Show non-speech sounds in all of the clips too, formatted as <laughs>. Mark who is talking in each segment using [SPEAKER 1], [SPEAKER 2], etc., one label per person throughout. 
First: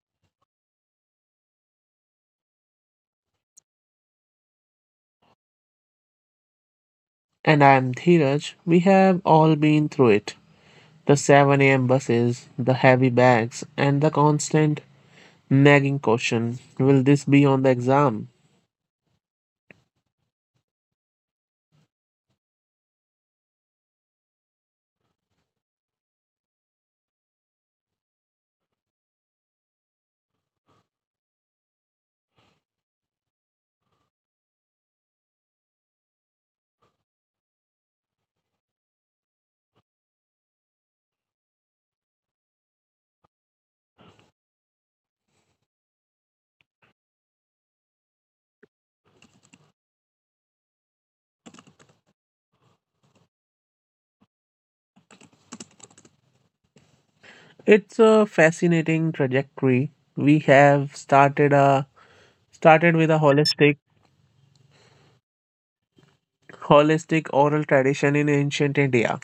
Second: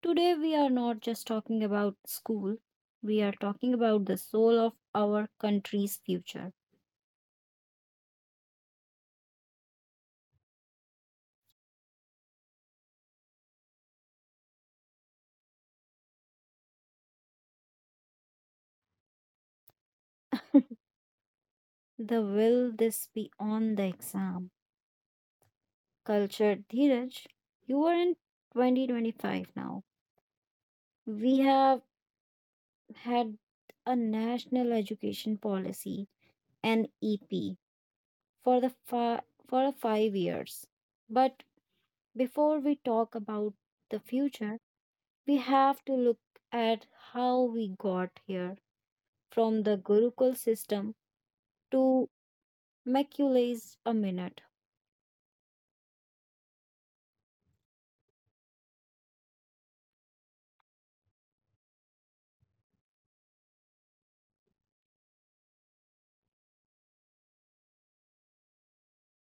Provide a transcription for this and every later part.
[SPEAKER 1] Today we are not just talking about school, we are talking about the soul of our country's future.
[SPEAKER 2] And I'm Dheeraj. We have all been through it, the 7 a.m. buses, the heavy bags, and the constant nagging question, will this be on the exam?
[SPEAKER 1] The will this be on the exam? Cultured Dheeraj, you are in 2025 now. We have had a national education policy, NEP, for the fi- for the 5 years. But before we talk about the future, we have to look at how we got here from the Gurukul system to Machiavelli's a minute.
[SPEAKER 2] It's a fascinating trajectory. We have started a started with a holistic oral tradition in ancient India,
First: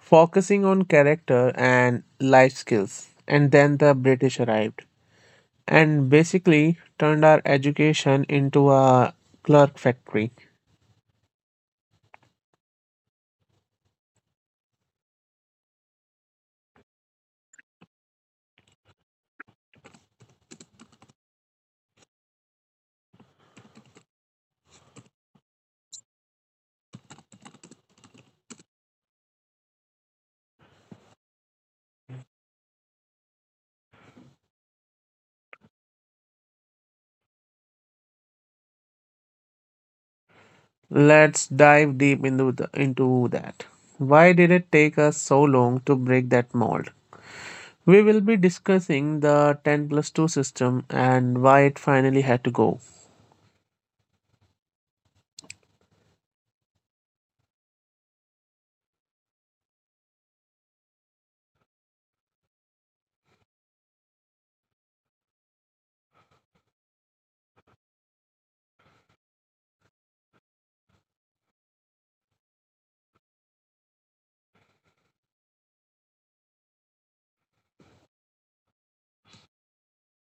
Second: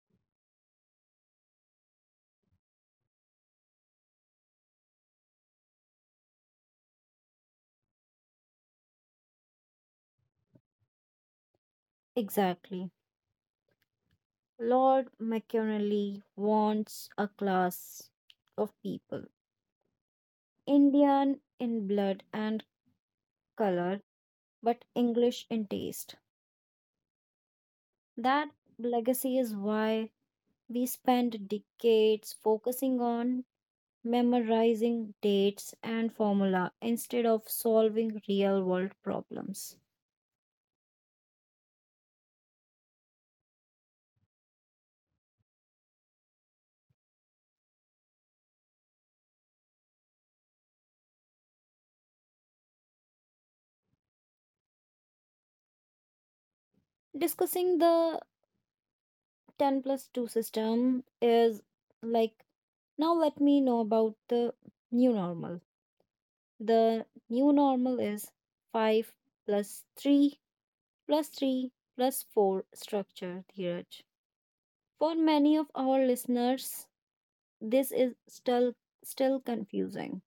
[SPEAKER 2] focusing on character and life skills. And then the British arrived and basically turned our education into a clerk factory.
[SPEAKER 1] Exactly. Lord Machiavelli wants a class of people Indian in blood and color, but English in taste. That legacy is why we spend decades focusing on memorizing dates and formula instead of solving real world problems.
[SPEAKER 2] Let's dive deep into that. Why did it take us so long to break that mold? We will be discussing the 10 plus 2 system and why it finally had to go.
[SPEAKER 1] Discussing the 10 plus 2 system is like, now let me know about new normal the new normal is 5 plus 3 plus 3 plus 4 structure, Dheeraj. For many of our listeners this is still confusing.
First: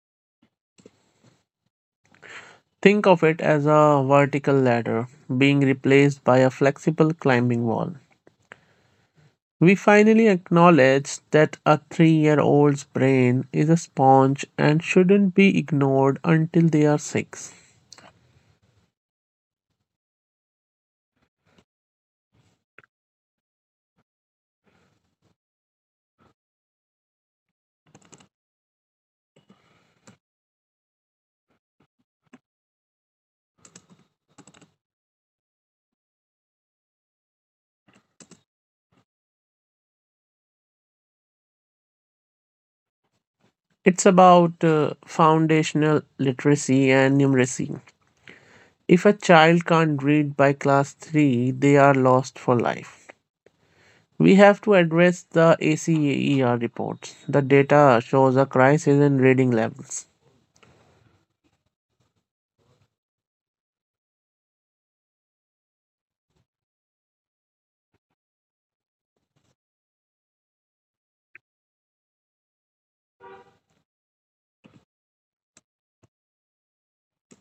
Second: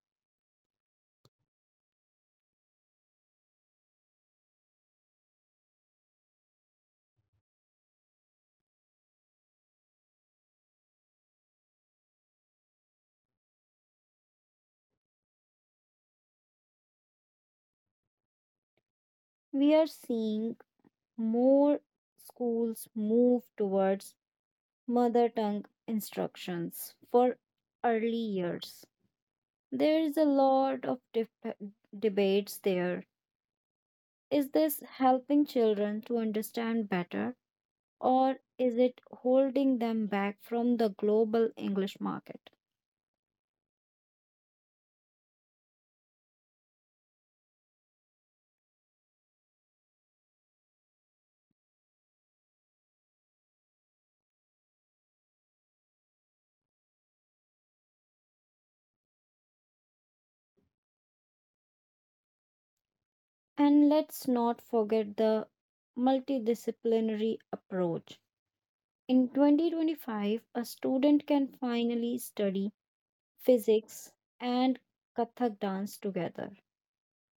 [SPEAKER 2] Think of it as a vertical ladder being replaced by a flexible climbing wall. We finally acknowledge that a 3 year old's brain is a sponge and shouldn't be ignored until they are six.
[SPEAKER 1] We are seeing more schools move towards mother tongue instructions for early years. There is a lot of debates there. Is this helping children to understand better or is it holding them back from the global English market?
[SPEAKER 2] It's about foundational literacy and numeracy. If a child can't read by class 3, they are lost for life. We have to address the ACER reports. The data shows a crisis in reading levels.
[SPEAKER 1] And let's not forget the multidisciplinary approach. In 2025, a student can finally study physics and Kathak dance together.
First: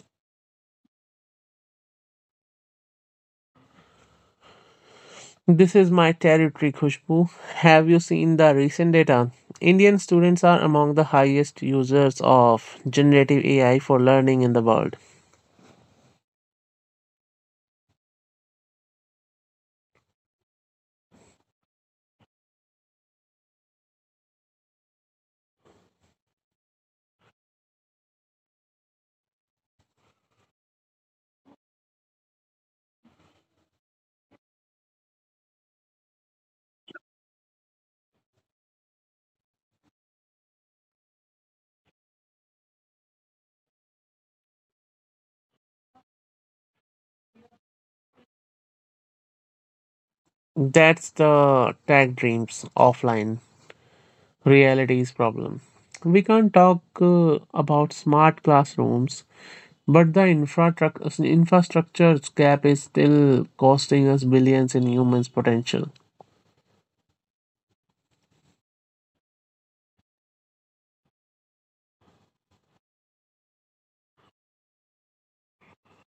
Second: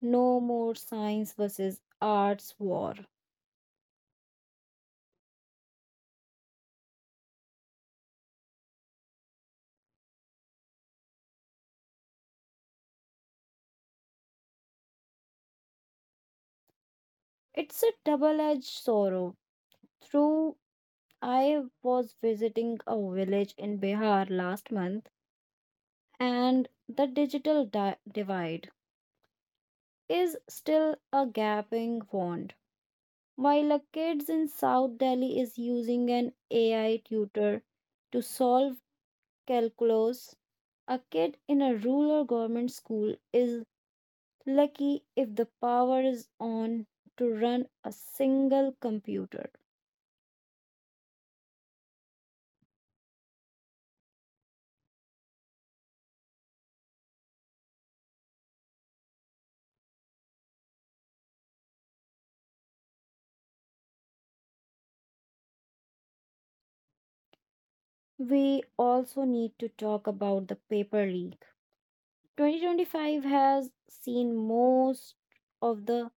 [SPEAKER 1] No more science versus arts war.
[SPEAKER 2] This is my territory, Khushbu. Have you seen the recent data? Indian students are among the highest users of generative AI for learning in the world.
[SPEAKER 1] It's a double edged sword through. I was visiting a village in Bihar last month, and the digital divide is still a gaping wound. While a kids in South Delhi is using an AI tutor to solve calculus, a kid in a rural government school is lucky if the power is on to run a single computer.
[SPEAKER 2] That's the tech dreams, offline realities problem. We can't talk about smart classrooms, but the infrastructure gap is still costing us billions in humans' potential.
[SPEAKER 1] We also need to talk about the paper leak. 2025 has seen most of the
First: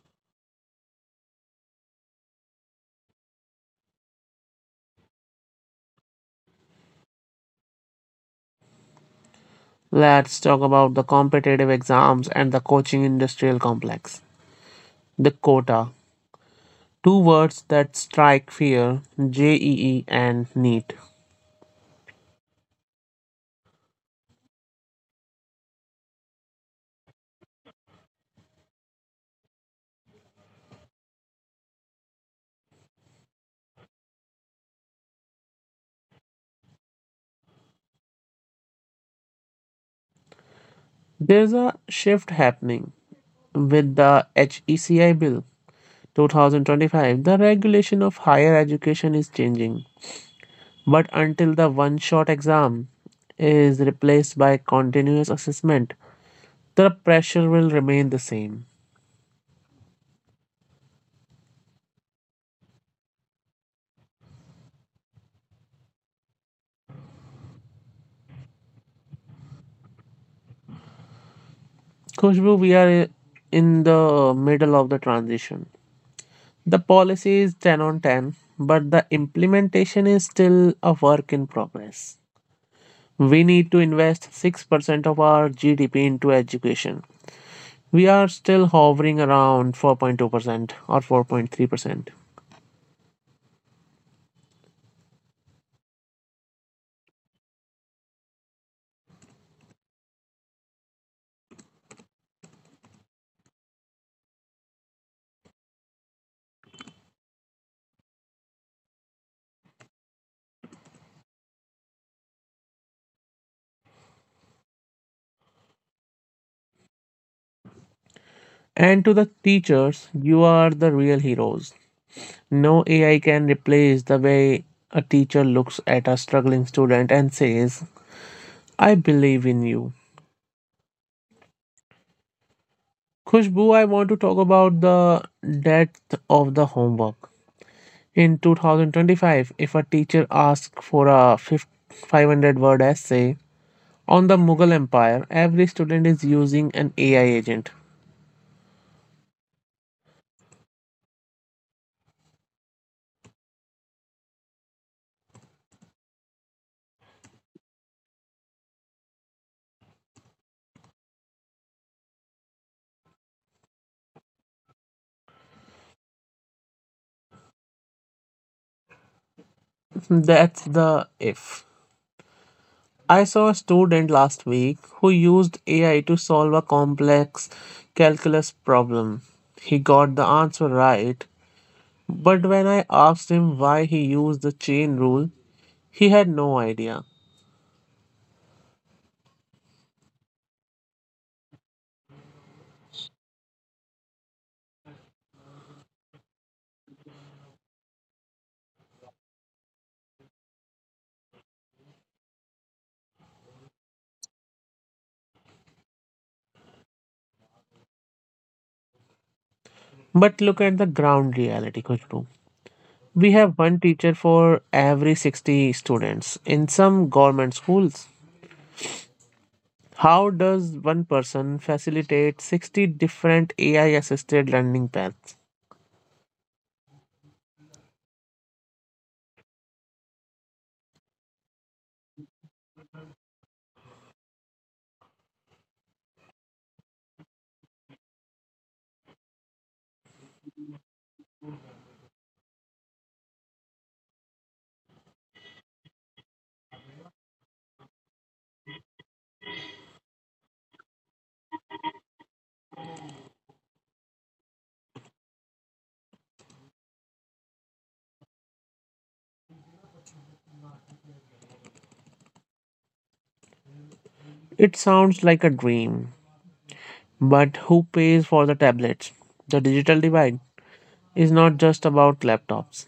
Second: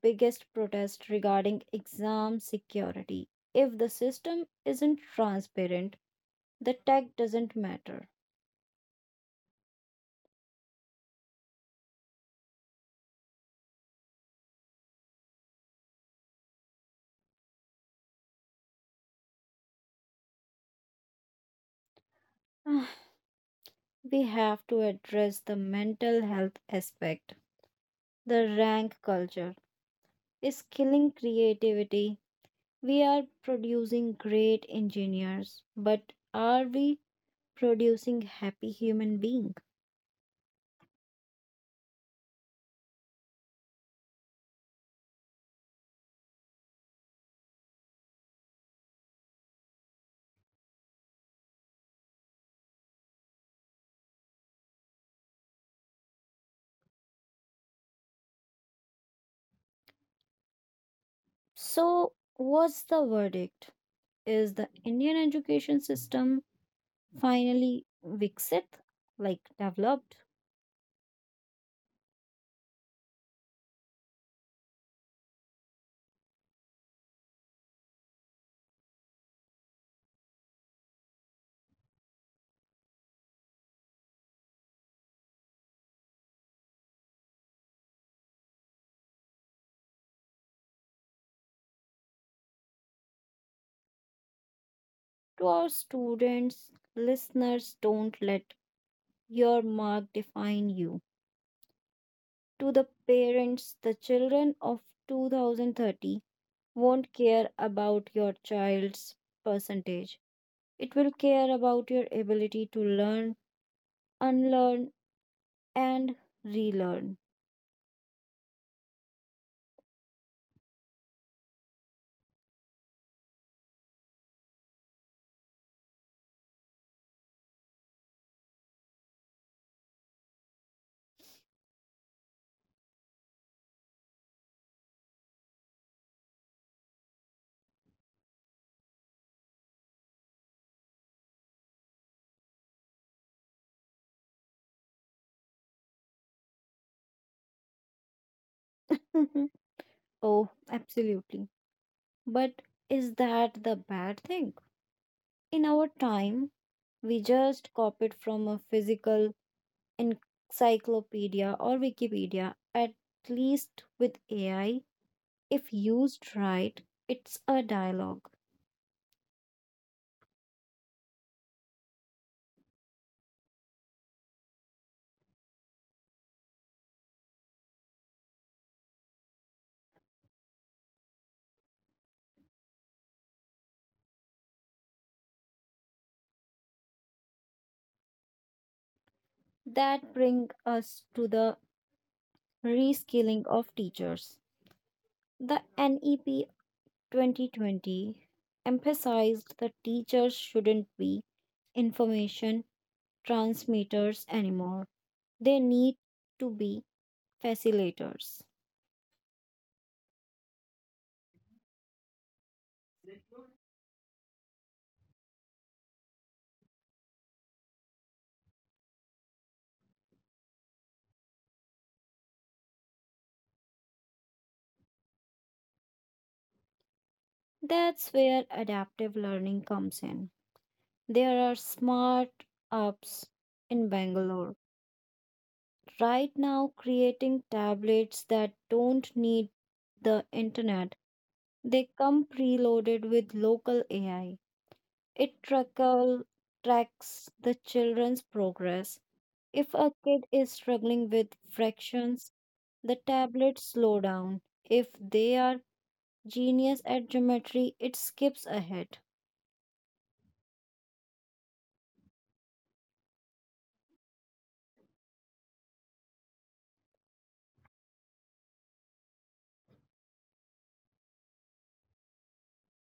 [SPEAKER 1] biggest protests regarding exam security. If the system isn't transparent, the tech doesn't matter.
[SPEAKER 2] Let's talk about the competitive exams and the coaching industrial complex. The quota. Two words that strike fear, JEE and NEET.
[SPEAKER 1] Ah, we have to address the mental health aspect. The rank culture is killing creativity. We are producing great engineers, but are we producing happy human beings?
[SPEAKER 2] There's a shift happening with the HECI bill 2025. The regulation of higher education is changing. But until the one shot exam is replaced by continuous assessment, the pressure will remain the same.
[SPEAKER 1] So, what's the verdict? Is the Indian education system finally Viksit, like developed?
[SPEAKER 2] Khushbu, we are in the middle of the transition. The policy is 10 on 10, but the implementation is still a work in progress. We need to invest 6% of our GDP into education. We are still hovering around 4.2% or 4.3%.
[SPEAKER 1] To our students, listeners, don't let your mark define you. To the parents, the children of 2030 won't care about your child's percentage. It will care about your ability to learn, unlearn, and relearn.
[SPEAKER 2] And to the teachers, you are the real heroes. No AI can replace the way a teacher looks at a struggling student and says, I believe in you. Khushbu, I want to talk about the depth of the homework. In 2025, if a teacher asks for a 500 word essay on the Mughal Empire, every student is using an AI agent.
[SPEAKER 1] <laughs> Oh, absolutely. But is that the bad thing? In our time, we just copied from a physical encyclopedia or Wikipedia. At least with AI, if used right, it's a dialogue.
[SPEAKER 2] That's the if. I saw a student last week who used AI to solve a complex calculus problem. He got the answer right, but when I asked him why he used the chain rule, he had no idea.
[SPEAKER 1] That brings us to the reskilling of teachers. The NEP 2020 emphasized that teachers shouldn't be information transmitters anymore. They need to be facilitators.
[SPEAKER 2] But look at the ground reality, Khushbu. We have one teacher for every 60 students in some government schools. How does one person facilitate 60 different AI assisted learning paths?
[SPEAKER 1] That's where adaptive learning comes in. There are smart apps in Bangalore right now creating tablets that don't need the internet. They come preloaded with local AI. It tracks the children's progress. If a kid is struggling with fractions, the tablets slow down. If they are genius at geometry, it skips ahead.
[SPEAKER 2] It sounds like a dream, but who pays for the tablets? The digital divide is not just about laptops,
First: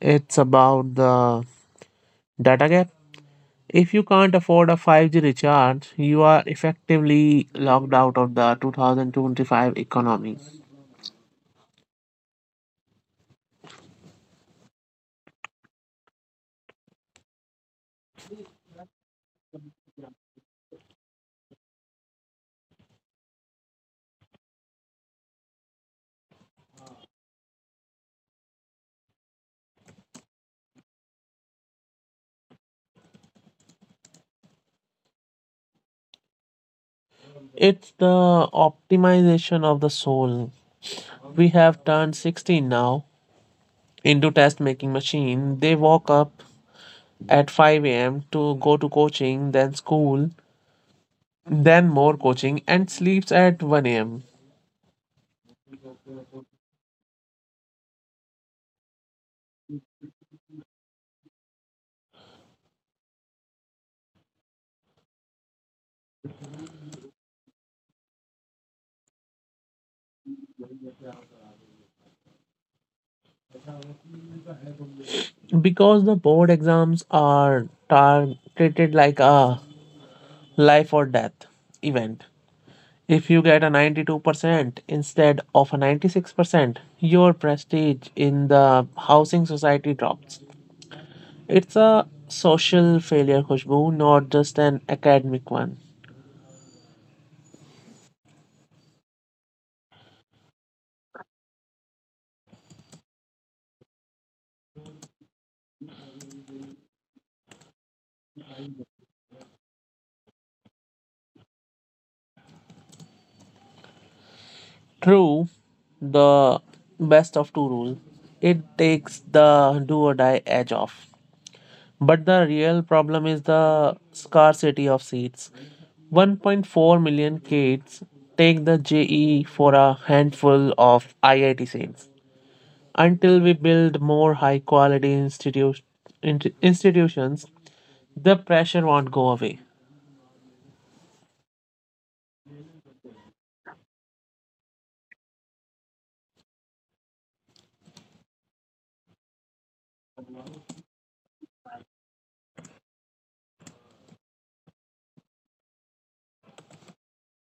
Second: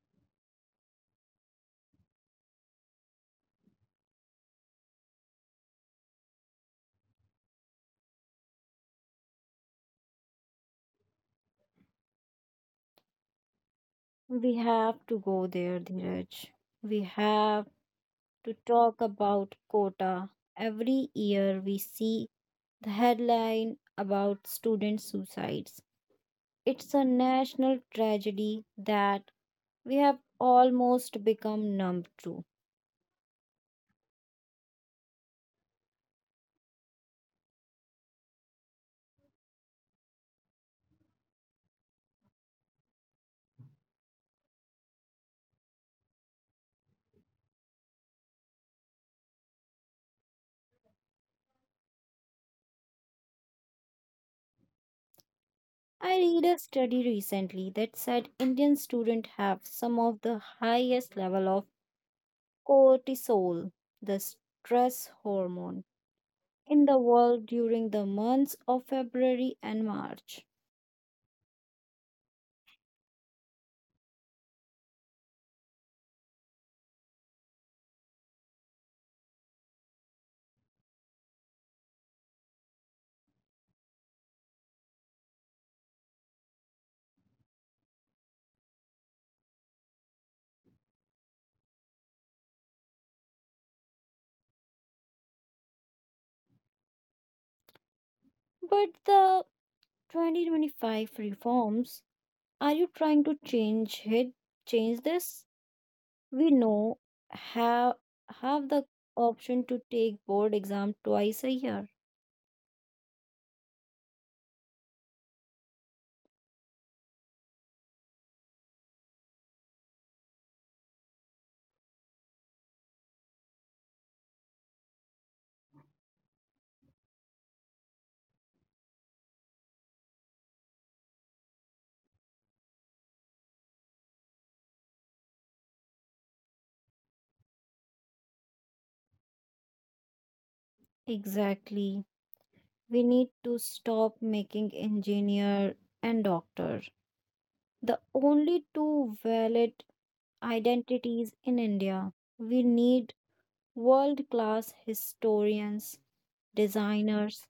[SPEAKER 2] it's about the data gap. If you can't afford a 5G recharge, you are effectively locked out of the 2025 economy.
[SPEAKER 1] We have to go there, Dheeraj. We have to talk about quota. Every year we see the headline about student suicides. It's a national tragedy that we have almost become numb to.
[SPEAKER 2] It's the optimization of the soul. We have turned 16 now into test making machine. They walk up at 5 a.m. to go to coaching, then school, then more coaching, and sleeps at 1 a.m.
[SPEAKER 1] I read a study recently that said Indian students have some of the highest level of cortisol, the stress hormone, in the world during the months of February and March.
[SPEAKER 2] Because the board exams are treated like a life or death event. If you get a 92% instead of a 96%, your prestige in the housing society drops. It's a social failure, Khushbu, not just an academic one.
[SPEAKER 1] But the 2025 reforms, are you trying to change it? Change this? We know have have the option to take board exam twice a year.
[SPEAKER 2] True, the best of two rule. It takes the do or die edge off. But the real problem is the scarcity of seats. 1.4 million kids take the JE for a handful of IIT seats. Until we build more high quality institutions, the pressure won't go away.
[SPEAKER 1] Exactly. We need to stop making engineer and doctor the only two valid identities in India. We need world-class historians, designers,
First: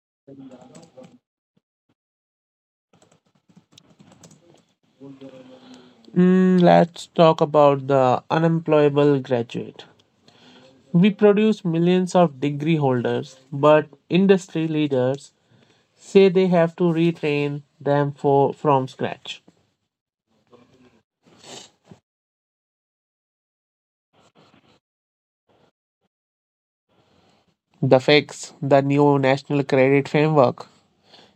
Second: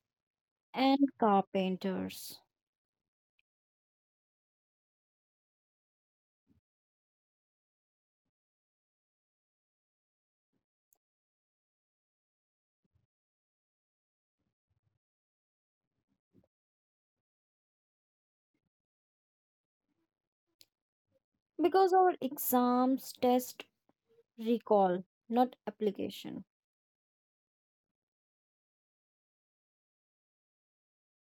[SPEAKER 1] and carpenters,
[SPEAKER 2] Let's talk about the unemployable graduate. We produce millions of degree holders, but industry leaders say they have to retrain them from scratch.
[SPEAKER 1] because our exams test recall, not application.
[SPEAKER 2] The fix, the new National Credit Framework,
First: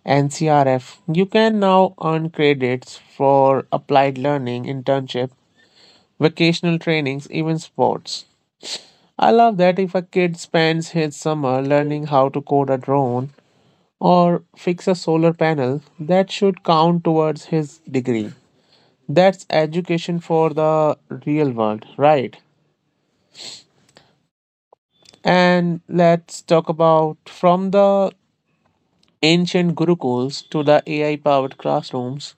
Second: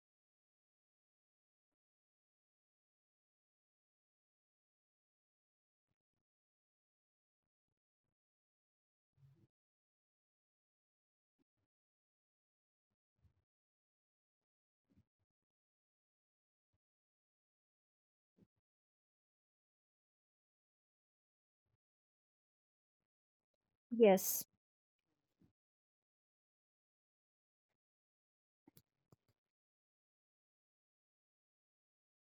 [SPEAKER 2] NCRF. You can now earn credits for applied learning, internship, vocational trainings, even sports. I love that if a kid spends his summer learning how to code a drone or fix a solar panel, that should count towards his degree. That's education for the real world, right?
[SPEAKER 1] Yes,
[SPEAKER 2] And let's talk about from the ancient gurukuls to the AI powered classrooms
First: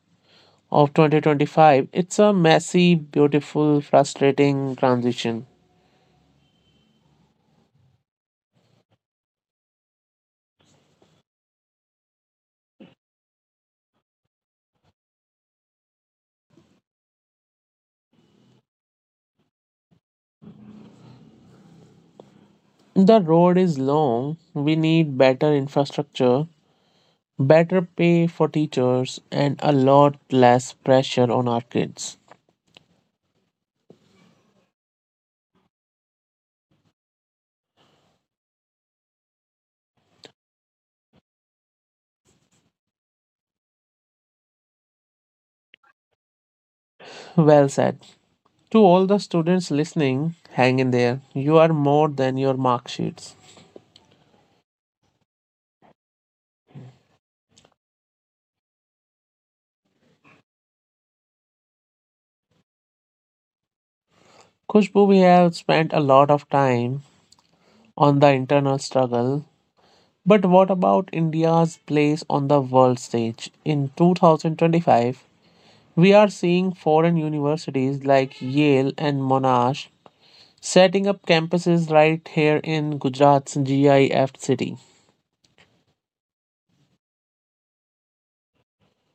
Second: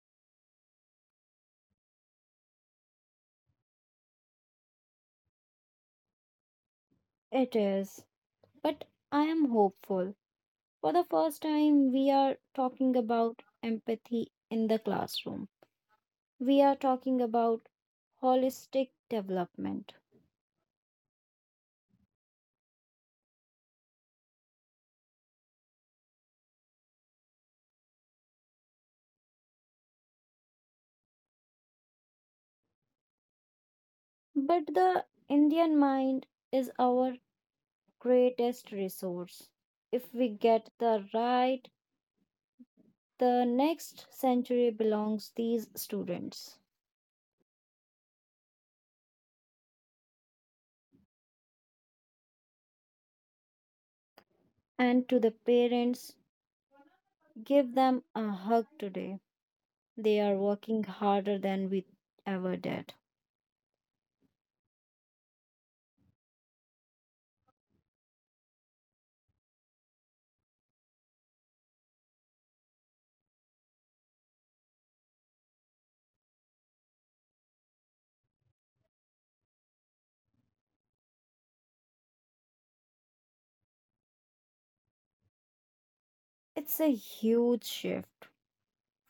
[SPEAKER 2] of 2025. It's a messy, beautiful, frustrating transition.
[SPEAKER 1] it is. But I am hopeful. For the first time, we are talking about empathy in the classroom. We are talking about holistic development.
[SPEAKER 2] The road is long. We need better infrastructure, better pay for teachers, and a lot less pressure on our kids.
[SPEAKER 1] But the Indian mind is our greatest resource. If we get the right, the next century belongs these students.
[SPEAKER 2] Well said. To all the students listening, hang in there. You are more than your mark sheets.
[SPEAKER 1] And to the parents, give them a hug today. They are working harder than we ever did.
[SPEAKER 2] Kushbu, we have spent a lot of time on the internal struggle. But what about India's place on the world stage? In 2025, we are seeing foreign universities like Yale and Monash setting up campuses right here in Gujarat's GIF city.
[SPEAKER 1] It's a huge shift.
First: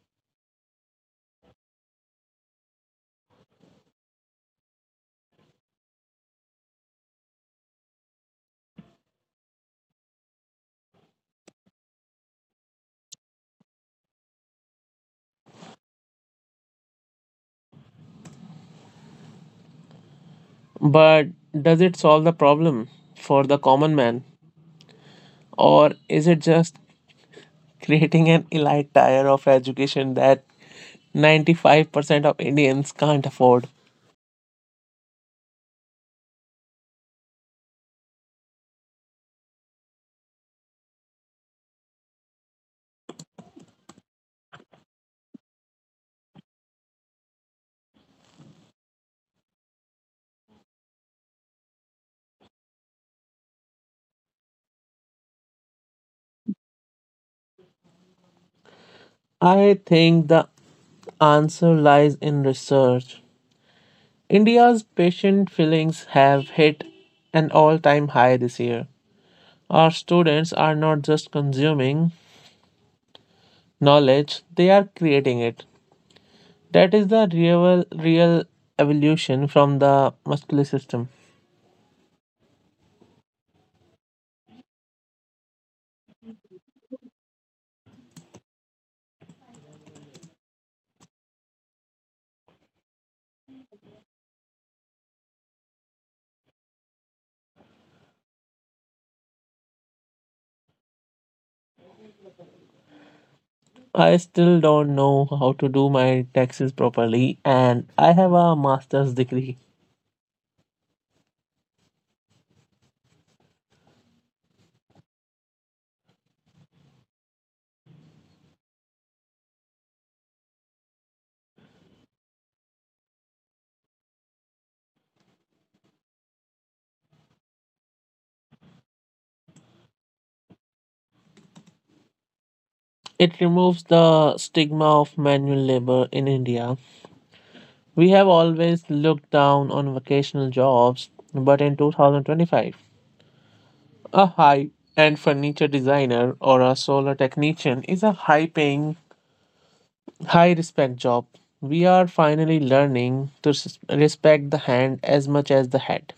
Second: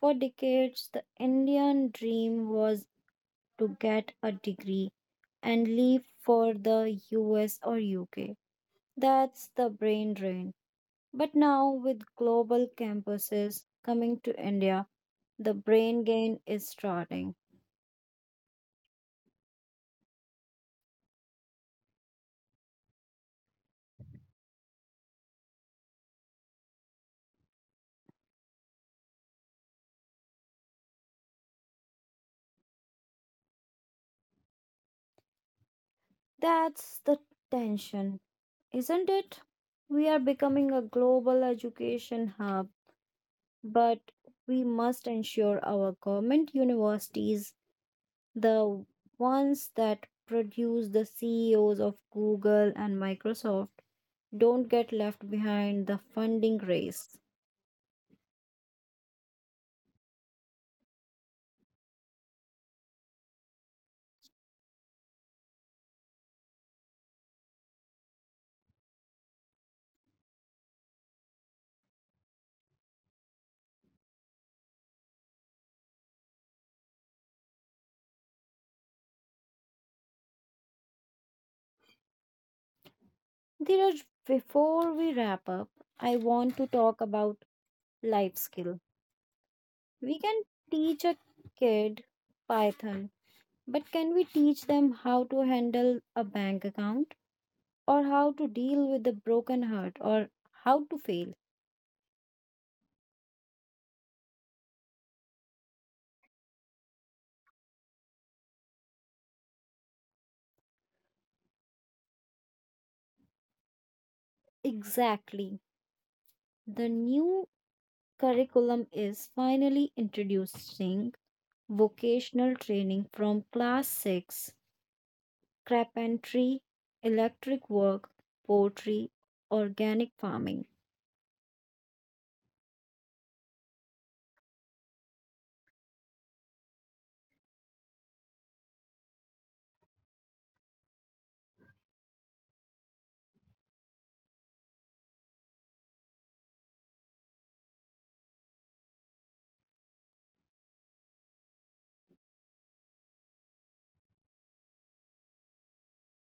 [SPEAKER 1] For decades, the Indian dream was to get a degree and leave for the US or UK. That's the brain drain. But now, with global campuses coming to India, the brain gain is starting.
[SPEAKER 2] But does it solve the problem for the common man? Or is it just <laughs> creating an elite tier of education that 95% of Indians can't afford?
[SPEAKER 1] That's the tension, isn't it? We are becoming a global education hub, but we must ensure our government universities, the ones that produce the CEOs of Google and Microsoft, don't get left behind the funding race.
[SPEAKER 2] I think the answer lies in research. India's patient fillings have hit an all time high this year. Our students are not just consuming knowledge, they are creating it. That is the real evolution from the muscular system.
[SPEAKER 1] Dhiraj, before we wrap up, I want to talk about life skill. We can teach a kid Python, but can we teach them how to handle a bank account, or how to deal with a broken heart, or how to fail?
[SPEAKER 2] I still don't know how to do my taxes properly, and I have a master's degree.
[SPEAKER 1] Exactly. The new curriculum is finally introducing vocational training from class 6: carpentry, electric work, poetry, organic farming.
[SPEAKER 2] It removes the stigma of manual labor in India. We have always looked down on vocational jobs, but in 2025, a high end furniture designer or a solar technician is a high paying, high respect job. We are finally learning to respect the hand as much as the head.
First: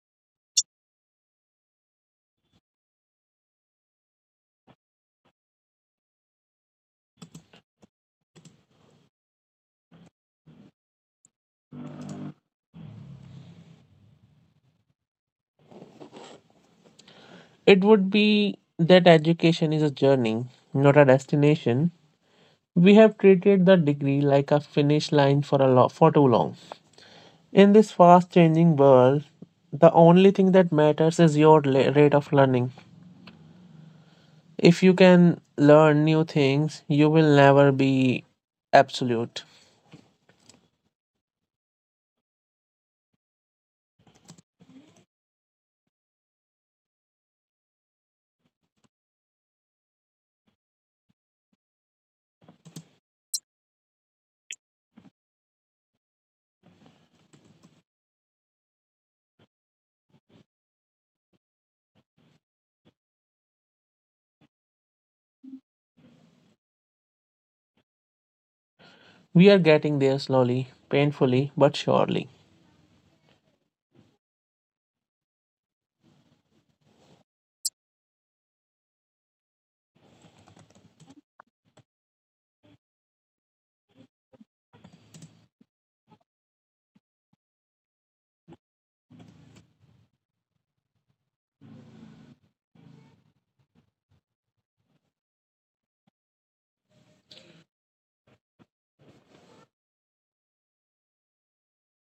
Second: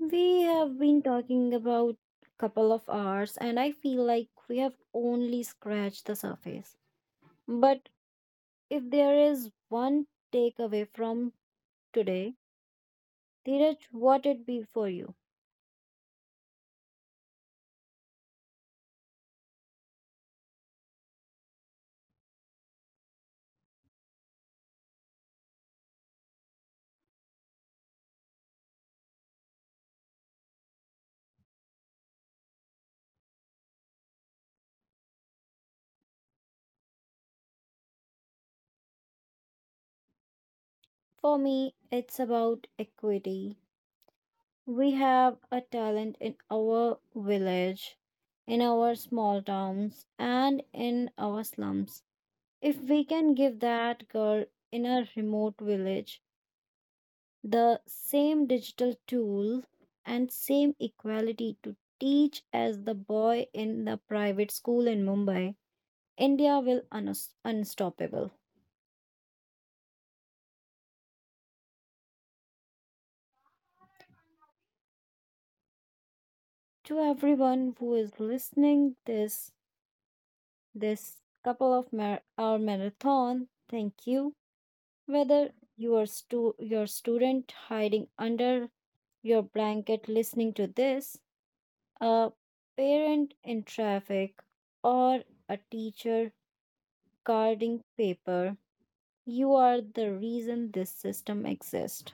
[SPEAKER 1] We have been talking about couple of hours and I feel like we have only scratched the surface. But if there is one takeaway from today, Dheeraj, what it be for you?
[SPEAKER 2] It would be that education is a journey, not a destination. We have treated the degree like a finish line for for too long. In this fast changing world, the only thing that matters is your rate of learning. If you can learn new things, you will never be absolute.
[SPEAKER 1] For me, it's about equity. We have a talent in our village, in our small towns, and in our slums. If we can give that girl in a remote village the same digital tool and same equality to teach as the boy in the private school in Mumbai, India will unstoppable.
[SPEAKER 2] We are getting there slowly, painfully, but surely.
[SPEAKER 1] To everyone who is listening this couple of hour marathon, thank you. Whether you are your student hiding under your blanket listening to this, a parent in traffic, or a teacher guarding paper, you are the reason this system exists.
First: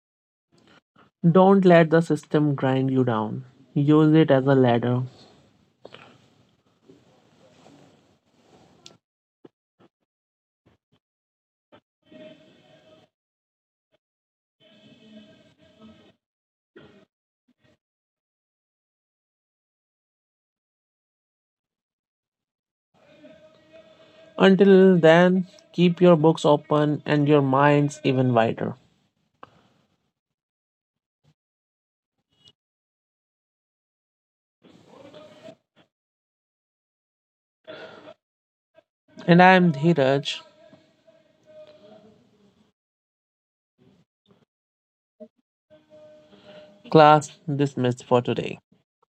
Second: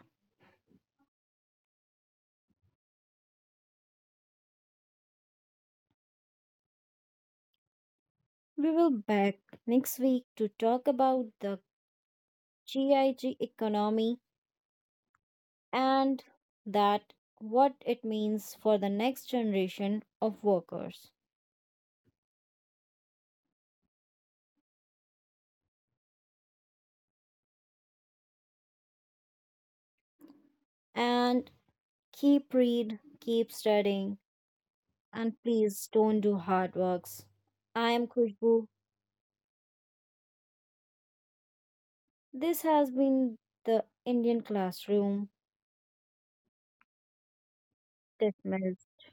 [SPEAKER 2] Don't let the system grind you down. Use it as a ladder.
[SPEAKER 1] We will back next week to talk about the GIG economy and that what it means for the next generation of workers.
[SPEAKER 2] Until then, keep your books open and your minds even wider.
[SPEAKER 1] And keep read, keep studying. And please don't do hard works. I am Khushbu.
[SPEAKER 2] And I am Dheeraj,
[SPEAKER 1] This has been the Indian classroom.
[SPEAKER 2] class dismissed for today.
[SPEAKER 1] Dismissed.